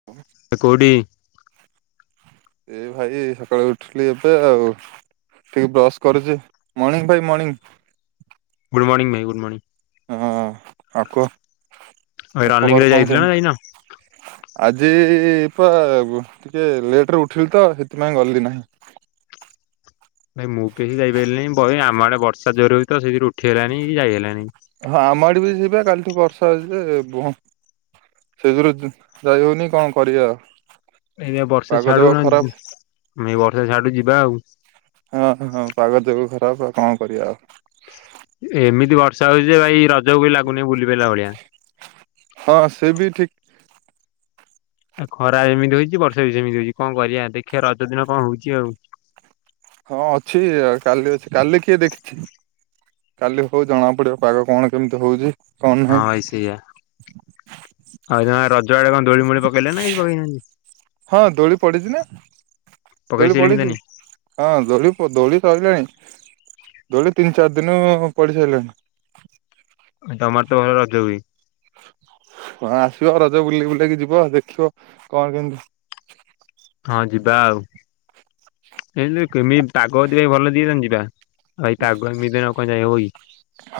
[inaudible] ଏ କଉଡି ଏ ଭାଇ ସକାଳୁ ଉଠିଲି ଏବେ ଆଉ। ଟିକେ ବ୍ରଶ କରୁଛି। ମର୍ଣ୍ଣିଂ ଭାଇ ମର୍ଣିଂ। ଗୁଡ଼୍ ମନିଂ ଭାଇ ଗୁଡ଼୍ ମନିଂ। ହଁ ଆଉ କୁହ ଭାଇ ରନିଂ ରେ ଯାଇଥିଲ ନା ଯାଇନା? ଆଜି-ଇ-ଇ-ଇ ପା ଟିକେ ଲେଟ୍ ରେ ଉଠିଲି ତ ସେଥିପାଇଁ ଗଲି ନାହିଁ। ଭାଇ ମୁଁ ବି ଯାଇପାରିଲିନି ବହେ ଆମ ଆଡେ ବର୍ଷା ଜୋର ରେ ହଉଛି ତ ସେଥିରୁ ଉଠି ହେଲାଣି କି ଯାଇ ହେଲାନି। ହଁ ଆମ ଆଡେ ବି ସେଇବା କାଲିଠୁ ବର୍ଷା ହେଉଛିି ଯେ ବ ସେଥିରୁ ଉ ଯାଇ ହଉନି କଣ କରିବି ଆଉ। ଏଇବା ବର୍ଷା ପାଗ ଯାକ ଛାଡୁ ନହେଲେ ଖରାପ। ଯି ନା ଆମେ ବର୍ଷା ଛାଡୁ ଯିବା ଆଉ। ହଁ ହଁ ପାଗ ଦେବ ଖରାପ ଆଉ କଣ କରିବା ଆଉ। ଏମିତି ବର୍ଷା ହଉଛି ଭାଇ ରଜକୁ ବି ଲାଗୁନି ବୁଲି ପାରିଲା ଭଳିଆ। ହଁ ସିଏ ବି ଠିକ୍। ଆଉ ଖରା ଏମିତି ହଉଛି ବର୍ଷା ବି ସେମିତି ହଉଛି କଣ କରିବା ଦେଖିବା ରଜ ଦିନ କଣ ହଉଛି ଆଉ। ହଁ ଅଛି ଅ କାଲି ଅଛି କାଲି କିଏ ଦେଖିଛି। କାଲି ହଉ ଜଣା ପଡିବ ପାଗ କଣ କେମିତି ହଉଛି। କଣ ହଁ ନାହିଁ ଭାଇ ସେଇଆ। ହଇକିନା ରଜ ଆଡେ କଣ ଦୋଳି ମୋଳି ପକେଇଲେ ନା କିଛି ପକେଇନାହାନ୍ତି। ହଁ ଦୋଳି ପଡିଛି ନା ପକେଇ ଦୋଳି ସାଇଲେଣି ପଡିଛି। ତାନେ ହଁ ଦୋଳି ପ ଦୋଳି ପଡିଲାଣି। ଦୋଳି ତିନି ଚାରି ଦିନ ହବ ପଡି ସାରିଲାଣି। ଆ ତମର ତ ଭଲ ରଜ ହୁଏ। କଣ ଆସିବ ରଜ ବୁଲେଇ ବୁଲେଇକି ଯିବ ଦେଖିବ କଣ କେମିତି ହଁ ଯିବା ଆଉ। ଏଇ କେମିତି ପାଗ ଟିକେ ଭଲ ଦିଏ ସେମିତି ଯିବା। ଭାଇ ତା ଆଗ ଦି ଦିନ କୁଆଡେ ଯାଇ ହେବ କି।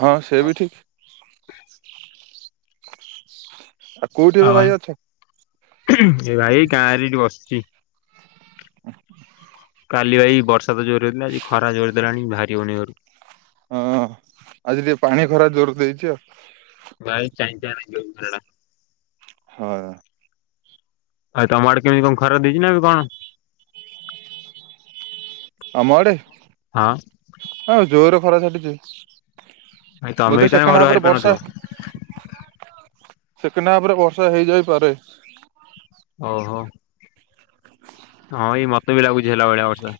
ହଁ ସିଏ ବି ଠିକ୍। ଆଉ କୋଉଠି ଏବେ ଭାଇ ଅଛ? ଏ ଭାଇ ଗାଁରେ ଏଠି ବସିଛି। [inaudible] କାଲି ଭାଇ ବର୍ଷା ତ ଜୋର ହେଇଥିଲା ଆଜି ଖରା ଜୋର ଦେଲାଣି ବାହାରି ହଉନି ଘରୁ। ହଁ ଆଜି ଟିକେ ପାଣି ଖରା ଜୋର ଦେଇଛି ଆଉ। ଭାଇ ଚାଇଁ ଚାଇଁ ଲାଗିଯାଉଚି ଖରା ଟା। ହଉ। ଆଉ ତମ ଆଡ଼େ କେମିତି କ ଖରା ଦେଇଛିି ନା କଣ? ଆମ ଆଡେ? ହଁ। ହଁ ଜୋରେ ଖରା ଛାଟିଛି। ଭାଇ ତମେ ବି ବୋଧେ ତାହେଲେ ଘରୁ ସେକେଣ୍ଡ ବାହାରି ହାପରେ ପାରୁନଥିବ? ବର୍ଷା ସେକେଣ୍ଡ ହାପରେ ବର୍ଷା ହେଇଯାଇପାରେ। ଓହୋ। ହଁ ଏଇ ମତେ ବି ଲାଗୁଛି ହେଲା ଭଳିଆ ବର୍ଷା।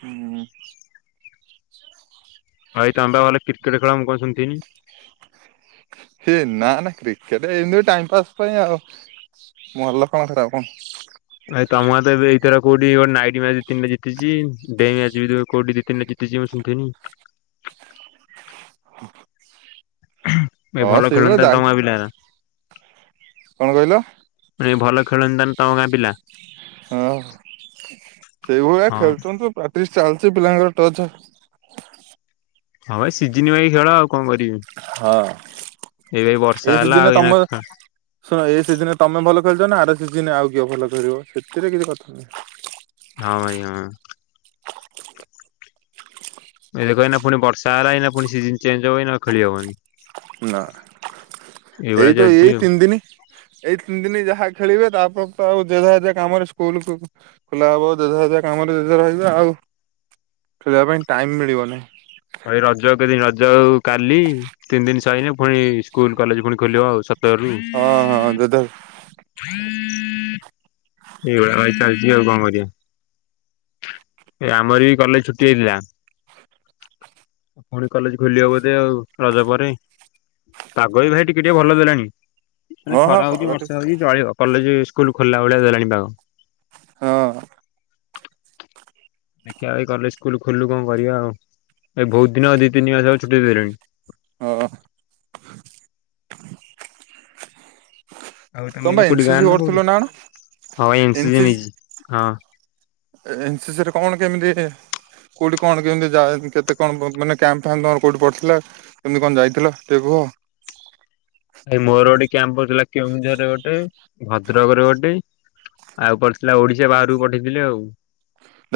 ହୁଁ। ଭାଇ ତମେ ବା ଭଲ କ୍ରିକେଟ ଖେଳ ମୁଁ କଣ ଶୁଣିଥିଲି? ସେ ନା ନା କ୍ରିକେଟ ଏମିତି ଟାଇମ ପାସ୍ ପାଇଁ ଆଉ। ଭଲ କଣ ଖରାପ କଣ। ଭାଇ ତମର ତ ଏବେ ଏଇଥର କୋଉଠି ଇ ନାଇଟି ମ୍ୟାଚ ଦି ତିିନିଟା ଜିତିଛି ଡେ ମ୍ୟାଚ ବି ଯଉ କୋଉ ଦି ତିନିଟା ଜି [unintelligible] ଏ ହଁ ଭଲ ସେଇଭଳିଆ ଖେଳତା ଦାୟି ତମ [unintelligible] କଣ କହିଲ? ଯେ ଭଲ ଖେଳନ୍ତାନ୍ ତମ ଗାଁ ପିଲା। ହଁ ସେଇଭଳିଆ ହଁ ଖେଳୁଛନ୍ତି ପ୍ରାକ୍ଟିସ ଚାଲିଛି ପିଲାଙ୍କର ଟଚ୍ ହଁ ଭାଇ ସିଜିନୱାଇ ଖେଳ ଆଉ କଣ କରିବେ। ହଁ ଏ ହେଲା ଆଉ ସିଜିନ୍ ରେ ଏଇନା ତମ ଖେ ଶୁଣ ଏ ସିଜିନେ ତମେ ଭଲ ଖେଳୁଛ ନା ଆର ସିଜିନେ ଆଉ କିଏ ଭଲ ଖେଳିବ ସେଥିରେ କିଛି କଥା ନାହିଁ। ହଁ ଭାଇ ହଁ। ଏ ଦେକ ଏଇନା ପୁଣି ବର୍ଷା ହେଲା ଏଇନା ପୁଣି ସିଜନ ଚେଞ୍ଜ ହବ ଏଇନା ଖେଳି ହବନି। ନା ଏଇଭଳିଆ ଏଇ ତ ଚାଲିଛି ଏଇ ଆଉ ତିନ ଦିନି। ଏଇ ତିନି ଦିନ ଯାହା ଖେଳିବେ ତାପ ତ ଆଉ ଯେଝା ଯେଝା କାମରେ ସ୍କୁଲକୁ ଖୋଲା ହବ ଯେଝା ଯେଝା କାମରେ ଯେଜା ରହିବେ ଆଉ ଖେଳିବା ପାଇଁ ଟାଇମ ମିଳିବନି। ଭାଇ ରଜ କେଦିନ ରଜ ଆଉ କାଲି ତିନି ଦିନ ସଇନେ ପୁଣି ସ୍କୁଲ କଲେଜ ପୁଣି ଖୋଲିବ ଆଉ ସତରରୁ। ହଁ ହଁ ଯେଝା ଏଇଭଳିଆ ବାଇ ଚାଲିଛି ଆଉ କଣ କରିଆ। ଏ ଆମର ବି କଲେଜ ଛୁଟି ହେଇଥିଲା। ପୁଣି କଲେଜ ଖୋଲିଅ ବୋଧେ ଆଉ ରଜ ପରେ। ପାଗ ବି ଭାଇ ଟିକେ ଟିକେ ଭଲ ଦେଲାଣି ମାନେ ହଁ ହଁ ଖରା ପାଗ ହଉଛି ଠିକ୍ ବର୍ଷା ହଉଛି ଚଳିବ। କଲେଜ ସ୍କୁଲ ଖୋଲା ଭଳିଆ ଦେଲାଣି ପାଗ ହଁ। ଦେଖିବା ଭାଇ କଲେ ସ୍କୁଲ ଖୋଲୁ କଣ କରିବା ଆଉ ଏ ବହୁତ ଦିନ ଦି ତିନି ମାସ ଆଉ ଛୁଟି ଦେଲେଣି। ଓ। ଆଉ ତମେ ଏଇନା କୋଉଠି ଗାଁ ନା କୋଉଠି ହଁ ଏମ୍ ସି ଜି ନେଇଚି ହଁ। ଏ ଏମ୍ ସି ସି ରେ କଣ କେମିତି? କୋଉଠି କଣ କେମିତି ଯାଏ କେତେ କଣ ବ ମାନେ କ୍ୟାମ୍ ଫ୍ୟାମ ତମର କୋଉଠି ପଡଥିଲା? କେମତି କଣ ଯାଇଥିଲ ଟି ହ। ଭାଇ ମୋର ଗୋଟେ କ୍ୟାମ୍ ପର୍ ଥିଲା କେଉଁଝର ରେ ଗୋଟେ ଭଦ୍ରକରେ ଗୋଟେ ଆଉ ପଡିଥିଲା ଓଡିଶା ବାହାରକୁ ପଠେଇଥିଲେ ଆଉ।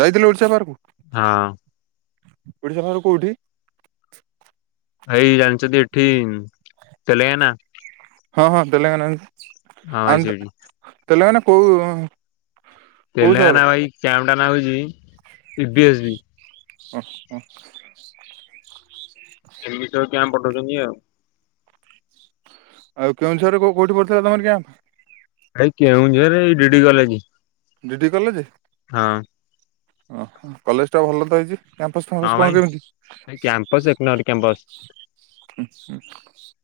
ଯାଇଥିଲେ ଓଡ଼ିଶା ବାହାରକୁ ହଁ ଓଡ଼ିଶା ବାହାରକୁ କୋଉଠି? ଭାଇ ଜାନଚତି ଏଠି ଉଁ ତେଲେଗାନା। ହଁ ହଁ ତେଲେଙ୍ଗାନା ହଁ ଭାଇ ଆନ୍ଦ ସେଇଠି ତେଲେଙ୍ଗାନା କୋଉ କୋଉ ସହର? ତେଲେଙ୍ଗାନା ଭାଇ କ୍ୟାାମ ଟା ନାଁ ହଉଛି ପି ଡି ଏସ୍ ବି। ଓହ [unintelligible] କ୍ୟାମ ପଠଉଚ ଜିଅ। ଆଉ କେଉଁଝରେ କଉ କୋଉଠି ପଡିଥିଲା ତମର କ୍ୟାମ୍ପ? ଭାଇ କେଉଁଝରେ ଏଇ D D college D D college ହଁ ଆଁ ହ କଲେଜ ଟା ଭଲ ତ ହେଇଛି। କ୍ୟାମ୍ପସ ଫମ୍ ର ହଁ ଭାଇ ସ୍କ୍ରଣ କେମିତି? ଏଇ କ୍ୟାମ୍ପସ ଏକ ନମ୍ବର କ୍ୟାମ୍ପସ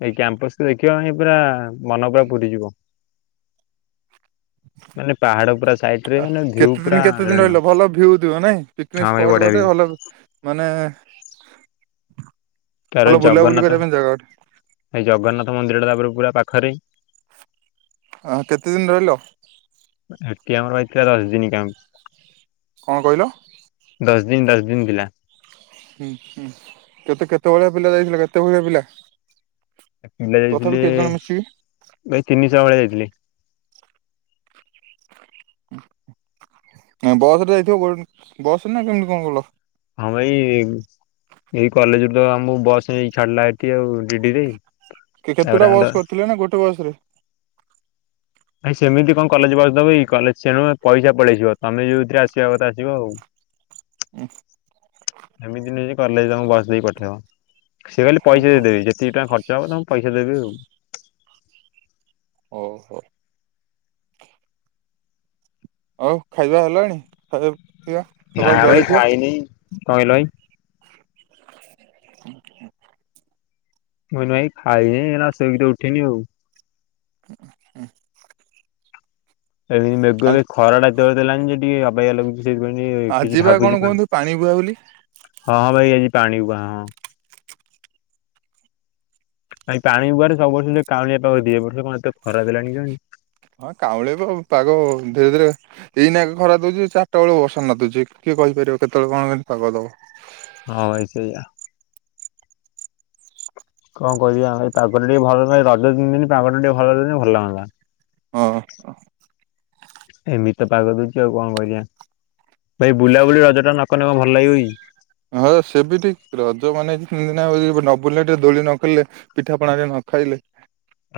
ଏଇ କ୍ୟାମ୍ପସୁ ଦେଖିଆ ପାଇଁଁ ପୁରା ମନ ପୁରା ପୁରିଯିବ। ମାନେ ପାହାଡ ପୁରା ସାଇଟ ରେ ଆ ମାନେ ଭିଉ କେତେ ପୁରା ଦିନ କେତେ ଦିନ ରେଣ୍ଡମ ରହିଲ ଭଲ ଭିଉ ଥିବ ନାଇଁ? ପିକନିକ ହଁ ଭାଇ ସ୍ପଟ ବଢିଆ ଗୋଟେ ଭିଉ ଭଲ ମାନେ ଅଲ ବୁଲାବୁଲି କରିବା ପାଇଁ ଜାଗା ଗୋ ଭାଇ ଜଗନ୍ନାଥ ମନ୍ଦିର ଟା ତାପରେ ପୁରା ପାଖରେ। ଆହ କେତେ ଦିନ ରହିଲ? ଏଠି ଆମର ଭାଇ ଥିଲା ଦଶ ଦିନ କ୍ୟାମ। କଣ କହିଲ? ଦଶ ଦିନ ଦଶ ଦିନ ଥିଲା। ହୁଁ ହୁଁ କେତେ କେତେ ଭଳିଆ ପିଲା ଯାଇଥିଲ କେତେ ଭଳିଆ ପିଲା? ପିଲା ତଥାପି ଯାଇଥିଲେ କେତେ ଜଣ ମିଶିକି ଭାଇ ତିନିଶହ ଭଳିଆ ଯାଇଥିଲେ। ଅ ବସ ରେ ଯାଇଥିବ କ ବସରେ ନା କେମିତି କଣ ଗଲ? ହଁ ଭାଇ ଏଇ କଲେଜରୁୁ ତ ଆମକୁ ବସ ନେଇ ଛାଡିଲା ଏଠି ଆଉ ଡିଡି ରେ କେ କେତୁଟା ବସ୍ କରିଥିଲେ ନା ଗୋଟେ ବସ ରେ? ଭାଇ ସେମିତି କଣ କଲେଜ ବସ ଦବକି କଲେଜ ସେଣୁ ପଇସା ପଳେଇଯିବ ତମେ ଯଉଥିରେ ଆସିବା କଥା ଆସିବ ଆଉ। [unintelligible] [unintelligible] ଏମିତି ନୁଏ ଯେ କଲେଜ ତମକୁ ବସ ଦେଇକି ପଠେଇବ ସିଏ ଖାଲି ପଇସା ଓହୋ ଦେଇଦେବେ ସି ଟଙ୍କା ଖର୍ଚ୍ଚହବ ତମୁକୁ ପଇସା ଦେଇ ବେ ଆଉ। ଓହୋ। ହଉ ଖାଇବା ହେଲାଣି? ପିଇବା ନା ସକାଳୁ ଭାଇ ଜଳଖିଆ ଖାଇନି କଣ କହିଲ ଭାଇ? [inaudible] ମୁଁ ଏଇନା ଖାଇନି ନା ସେ ବିତ ଉଠିନି ଆଉ [inaudible] [unintelligible] ଏମିତି ମେଘ ଆ ଏ ଖରା ଟା ଜୋରେ ଦେଲାଣି ଯେ ଟିକେ ଅବାଗିଆ ଲାଗୁଛି। ସେଇଥିପାଇଁ କିଛି ଆଜି ବା କଣ ଭାବୁଛି ହଁ କୁହନ୍ତୁ ପାଣି ବୁହା ବୋଲି ହଁ ଭାଇ ଆଜି ପାଣିକୁ ହଁ। ଭାଇ ପାଣି ଗୁରେ ସବୁ ବର୍ଷ କାଉଳିଆ ପାଖ ଦିଏ ବର୍ଷ କଣଏତେ ଖରା ଦେଲାଣି କଣ ହଁ କାଉଁଳିଆ ପାଗ ଧୀରେ ଧୀରେ ଏଇନା ଖରା ଦଉଛି ଚାରିଟା ବେଳ ବର୍ଷା ନାଦୁଛି କିଏ କହିପାରିବ କେତେବେଳେ କଣ କେମିତି ପାଗ ଦବ। ହଁ ଭାଇ ସେଇଆ। କଣ କହିବା ପାଗଟା ଟିକେ ଭଲ ରଜ ପିନ୍ଧିନି ପାଗ ଟିକେ ଭଲ ଦିନି ଭଲ ଲାଗନ୍ତା। ହଁ। ଏମିତି ତ ପାଗ ଦଉଛି ଆଉ କଣ କରିବା? ଭାଇ ବୁଲାବୁଲି ରଜ ଟା ନକଲେ କଣ ଭଲ ଲାଗିବ କି? ହଁ ସେ ବି ଠିକ ରଜ ମାନେ ନବୁଲିଲେ ଟିକେ ଦୋଳି ନ ଖେଳିଲେ ପିଠାପଣାରେ ନ ଖାଇଲେ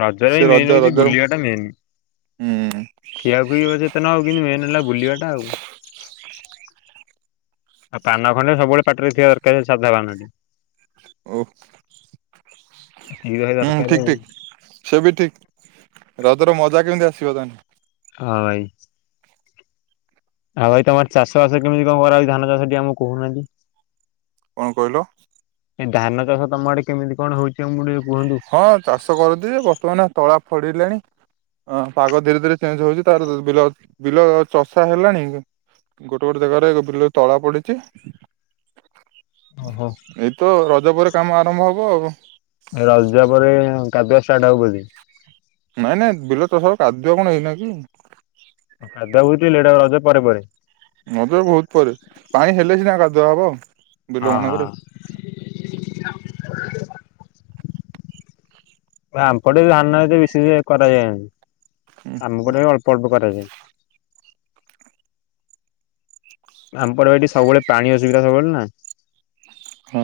ରଜରେ ସେ ମେନ୍ ରଜ ହଉଛି ରଜର ବୁଲିବା ଟା ମେନ୍ ହୁଁ ଖିଆଖୁଇ କେତେ ନ ହଉ କିନ୍ତୁ ମେନ ହେଲା ବୁଲିବା ଟା ଆଉ। ହ [inaudible] ଆଉ ପାନ ଖଣ୍ଡେ ସବୁବେଳେ ପାଟିରେ ଥିବା ଦରକାର ସାଧା ପାନଟି। ଓ। ଏତିକି ତ ଭାଇ ହୁଁ ଦରକାର ଠିକ ଆଉ ଠିକ ସେ ବି ଠିକ ରଜର ମଜା କେମିତି ଆସିବ ତା ହେଲେ। ହଁ ଭାଇ ଆଉ ଭାଇ ତମର ଚାଷ ବାସରେ କେମିତି କଣ କରା ଧାନ ଚାଷ ଟେ ଆମକୁ କହୁନାହାନ୍ତି। କଣ କହିଲ? ଏଇ ଧାନ ଚାଷ ତମ ଆଡେ କେମିତି କଣ ହଉଛି ଆମ ଟିକେ କୁହନ୍ତୁ? ହଁ ଚାଷ କରନ୍ତି ଯେ ବର୍ତ୍ତମାନ ତଳା ଫଡ଼ିଲାଣି ହଁ ପାଗ ଧୀରେ ଧୀରେ ଚେଞ୍ଜ ହଉଛି ତାର ବିଲ ବିଲ ଚଷା ହେଲାଣି ଗୋଟେ ଗୋଟେ ଜାଗାରେ ବିଲ ତଳା ପଡିଛି ଓହୋ। ତ ରଜ ପରେ କାମ ଆରମ୍ଭ ହବ ଆଉ। ରଜ ପରେ କାଦୁଆ ଷ୍ଟାର୍ଟ ହଉ ବୋଧେ। ନାଇଁ ନାଇଁ ବିଲ ତ ସବୁ କାଦୁଆ କଣ ଏଇନା କି। କାଦୁଅ ଏଇଟା ରଜ ପରେ ପରେ। ମତେ ବହୁତ ପରେ ପାଣି ହେଲେ ସିନା କାଧୁଅ ହବ। ବିଲ ମାନଙ୍କରେ ହଁ ହଁ। ଆମପଟେ ଧାନ ଏତେ ବିଶେଷ କରାଯାଏନି ହଁ। ଆମ ପଟେ ବି ଅଳ୍ପ ଅଳ୍ପ କରାଯାଏ। ଆମପଟେ ଏଠି ସବୁବେଳେ ପାଣି ଅସୁବିଧା ସବୁବେଳେ ନା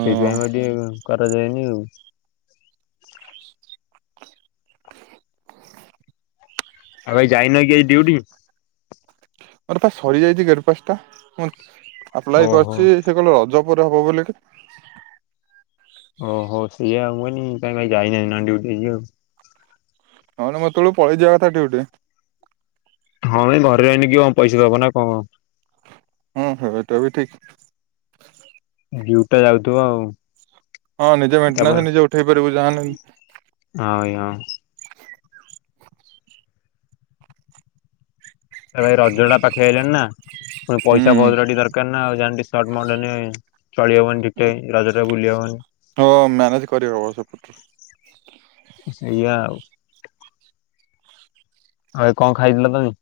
ସେଇଥିପାଇଁ ବୋଧେ କରାଯାଏନି ଆଉ। ଆଉ ଆଯି ଯାଇନ କି ଆଯି ଡିଉଟି। ମୋର ପା ସରି ଯାଇଛି ଗେଟ୍ ପାସ ଟା ମୁଁ ଆପ୍ଲାଏ ଓହୋ। କରିଛି ସେ କହିଲେ ରଜ ପରେ ହବ ବୋଲି। ଓହୋ ସେଇୟା ମୁଁ କଇନି କାଇଁ ଭାଇ ଯାଇ ନାଇଁ ନା ଡିଉଟି ଆଜି ଆଉ ହଁଲୋ ମୁଁ ଏତୋବେଳେକୁ ପଳେଇ ଯିବା କଥା ଡିଉଟିରେ। ହଁ ଭାଇ ଘରେ ରହିନେ କଣ କିଏ ପଇସା ଦବ ନା କଣ ହଁ ସେଟା ବି ଠିକ। ଡିଉଟା ଯାଉଥିବ ଆଉ ହଁ ନିଜେ ମେନଟନାସ୍ ତାପରେ ନିଜେ ଉଠେଇ ପାରିବୁ ଯାହାଁ ନେ ହଁ ଭାଇ ହଁ। ଏ ଭାଇ ରଜଟା ପାଖେଇ ଆଇଲାଣି ନା ପୁଣି ପଇସା ପତର ଟି ଦର୍ କାର ନା ଆଉ ଯା ହେନେ ଟିକେ ସଟ୍ ମଟ୍ ହେନେ ଚଳି ହବନି ଠିକେ ରଜଟାରେ ବୁଲି ହବନି। ହଁ ମ୍ୟାନେଜ୍ କରିହବ ସେପଟରୁ। ସେଇଆା ଆଉ। ଆଉ ଭାଇ କଁ ଖାଇଥିଲ ତମେ।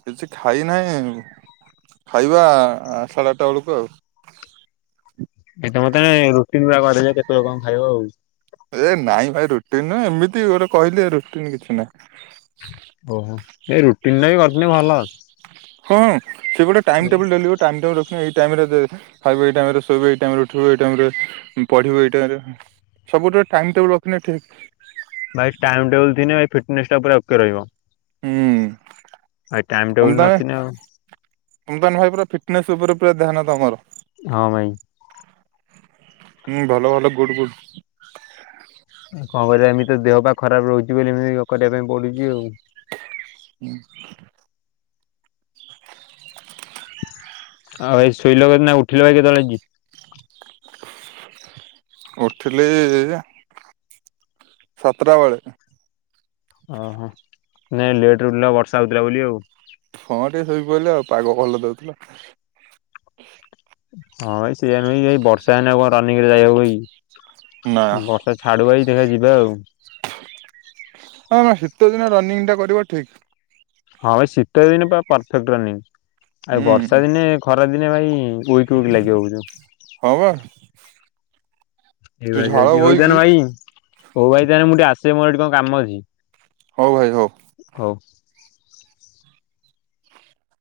କିଛି ଖାଇ ନାହିଁ ଖାଇବା ସାଢ଼େ ଆଟଟା ଅଳୁକୁ ଆଉ। ଏ ତମର ତାନେ ରୁଟିନ୍ ପୁରା କରିଦେଇଚ କେତୋଳେ କଣ ଖାଇବ ଆଉ। ଏ ନାଇଁ ଭାଇ ରୁଟିନ୍ ନୁହେଁ ଏମିତି ଗୋଟେ କହିଲି ରୁଟିନ୍ କିଛି ନାହିଁ। ଓହୋ ଏଇ ରୁଟିନ୍ ଟାବି କରିଥିନେ ଭଲ। ହଁ ସେ ଗୋଟେ ଟାଇମ୍ ଟେବୁଲ୍ ଡେଲି ଗୋଟେ ଟାଇମ୍ ଟେବୁଲ୍ ରଖିନେ ଏଇ ଟାଇମ୍ ରେ ଦେ ଖାଇବୁ ଏଇ ଟାଇମ୍ ରେ ଶୋଇବୁ ଏଇ ଟାଇମ୍ ରେ ଉଠିବୁ ଏଇ ଟାଇମ୍ ରେ ପଢ଼ିବୁ ଏଇ ଟାଇମ୍ ରେ ସବୁଠିରେ ଟାଇମ୍ ଟେବୁଲ୍ ରଖିନେ ଠିକ୍। ଭାଇ ଟାଇମ୍ ଟେବୁଲ୍ ଥିନେ ଫିଟନେସ୍ ଟା ପୁରା ଓକେ ରହିବ। ହୁଁ। ଆ ଏ ଟାଇମ୍ ଟେବୁଲ୍ ନଥିନେ ଆଉ ତମେ ତାନେ ଭାଇ ପୁରା ଫିଟନେସ୍ ଉପରେ ପୁରା ଧ୍ୟାନ ତମର। ହଁ ଭାଇ। ଉଁ ଭଲ ଭଲ ଗୁଡ଼୍ ଗୁଡ଼୍। ଉଁ କଁ କରିବା ଏମିତି ଦେହ ପା ଖରାପ ରହୁଚି ବୋଲି ଏମିତି କରିବା ପାଇଁ ପଡ଼ୁଚି ଆଉ। ଉଁ। [inaudible] ଆଉ ଭାଇ ଶୋଇଲ କେ ନା ଉଠିଲ ଭାଇ କେତୋଳେ ଆଜି? ଉଠିଲି ସାତଟା ବେଳେ। ଓହୋ ନେ ଲେଟ୍ ରେ ଉଠିଲ ବର୍ଷା ହଉଥୁଲା ବୋଲି ଆଉ। ହଁ ଟିକେ ଶୋଇ ପଇଲି ଆଉ ପାଗ ଭଲ ଦୋଉଥୁଲା। ହଁ ଭାଇ ସେଇଆ ନୁହେଁ କି ଏଇ ବର୍ଷା ହେନେ ଆଉ କଁ ରନିଂରେ ଯାଇ ହବ କି? ନା ବର୍ ସେ ଛାଡ଼ୁ ଭାଇ ଦେଖିଆ ଯିବା ଆଉ। ହଁ ଶୀତ ଦିନ ରନିଂ ଟା କରିବ ଠିକ୍। ହଁ ଭାଇ ଶୀତ ଦିନେ ପୁରା ପରଫେକ୍ଟ୍ ରନିଂ ଆ ଏ ବର୍ଷା ହୁଁ ଦିନେ ଖରାଦିନେ ଭାଇ ୱିକ୍ ୱିକ୍ ଲାଗିବ ବୁଜୁ। ହଁ ପା। ଏଇ ଭଳିଆ ଚାଲିଚି। ହୋଉ ତାନେ ଭାଇ ହୋଉ ଭାଇ ତାହେନେ ମୁଁ ଟିକେ ଆସେ ମୋର ଏଠି କଁ କାମ ଅଛି। ହଉ ଭାଇ ହଉ। ହଉ।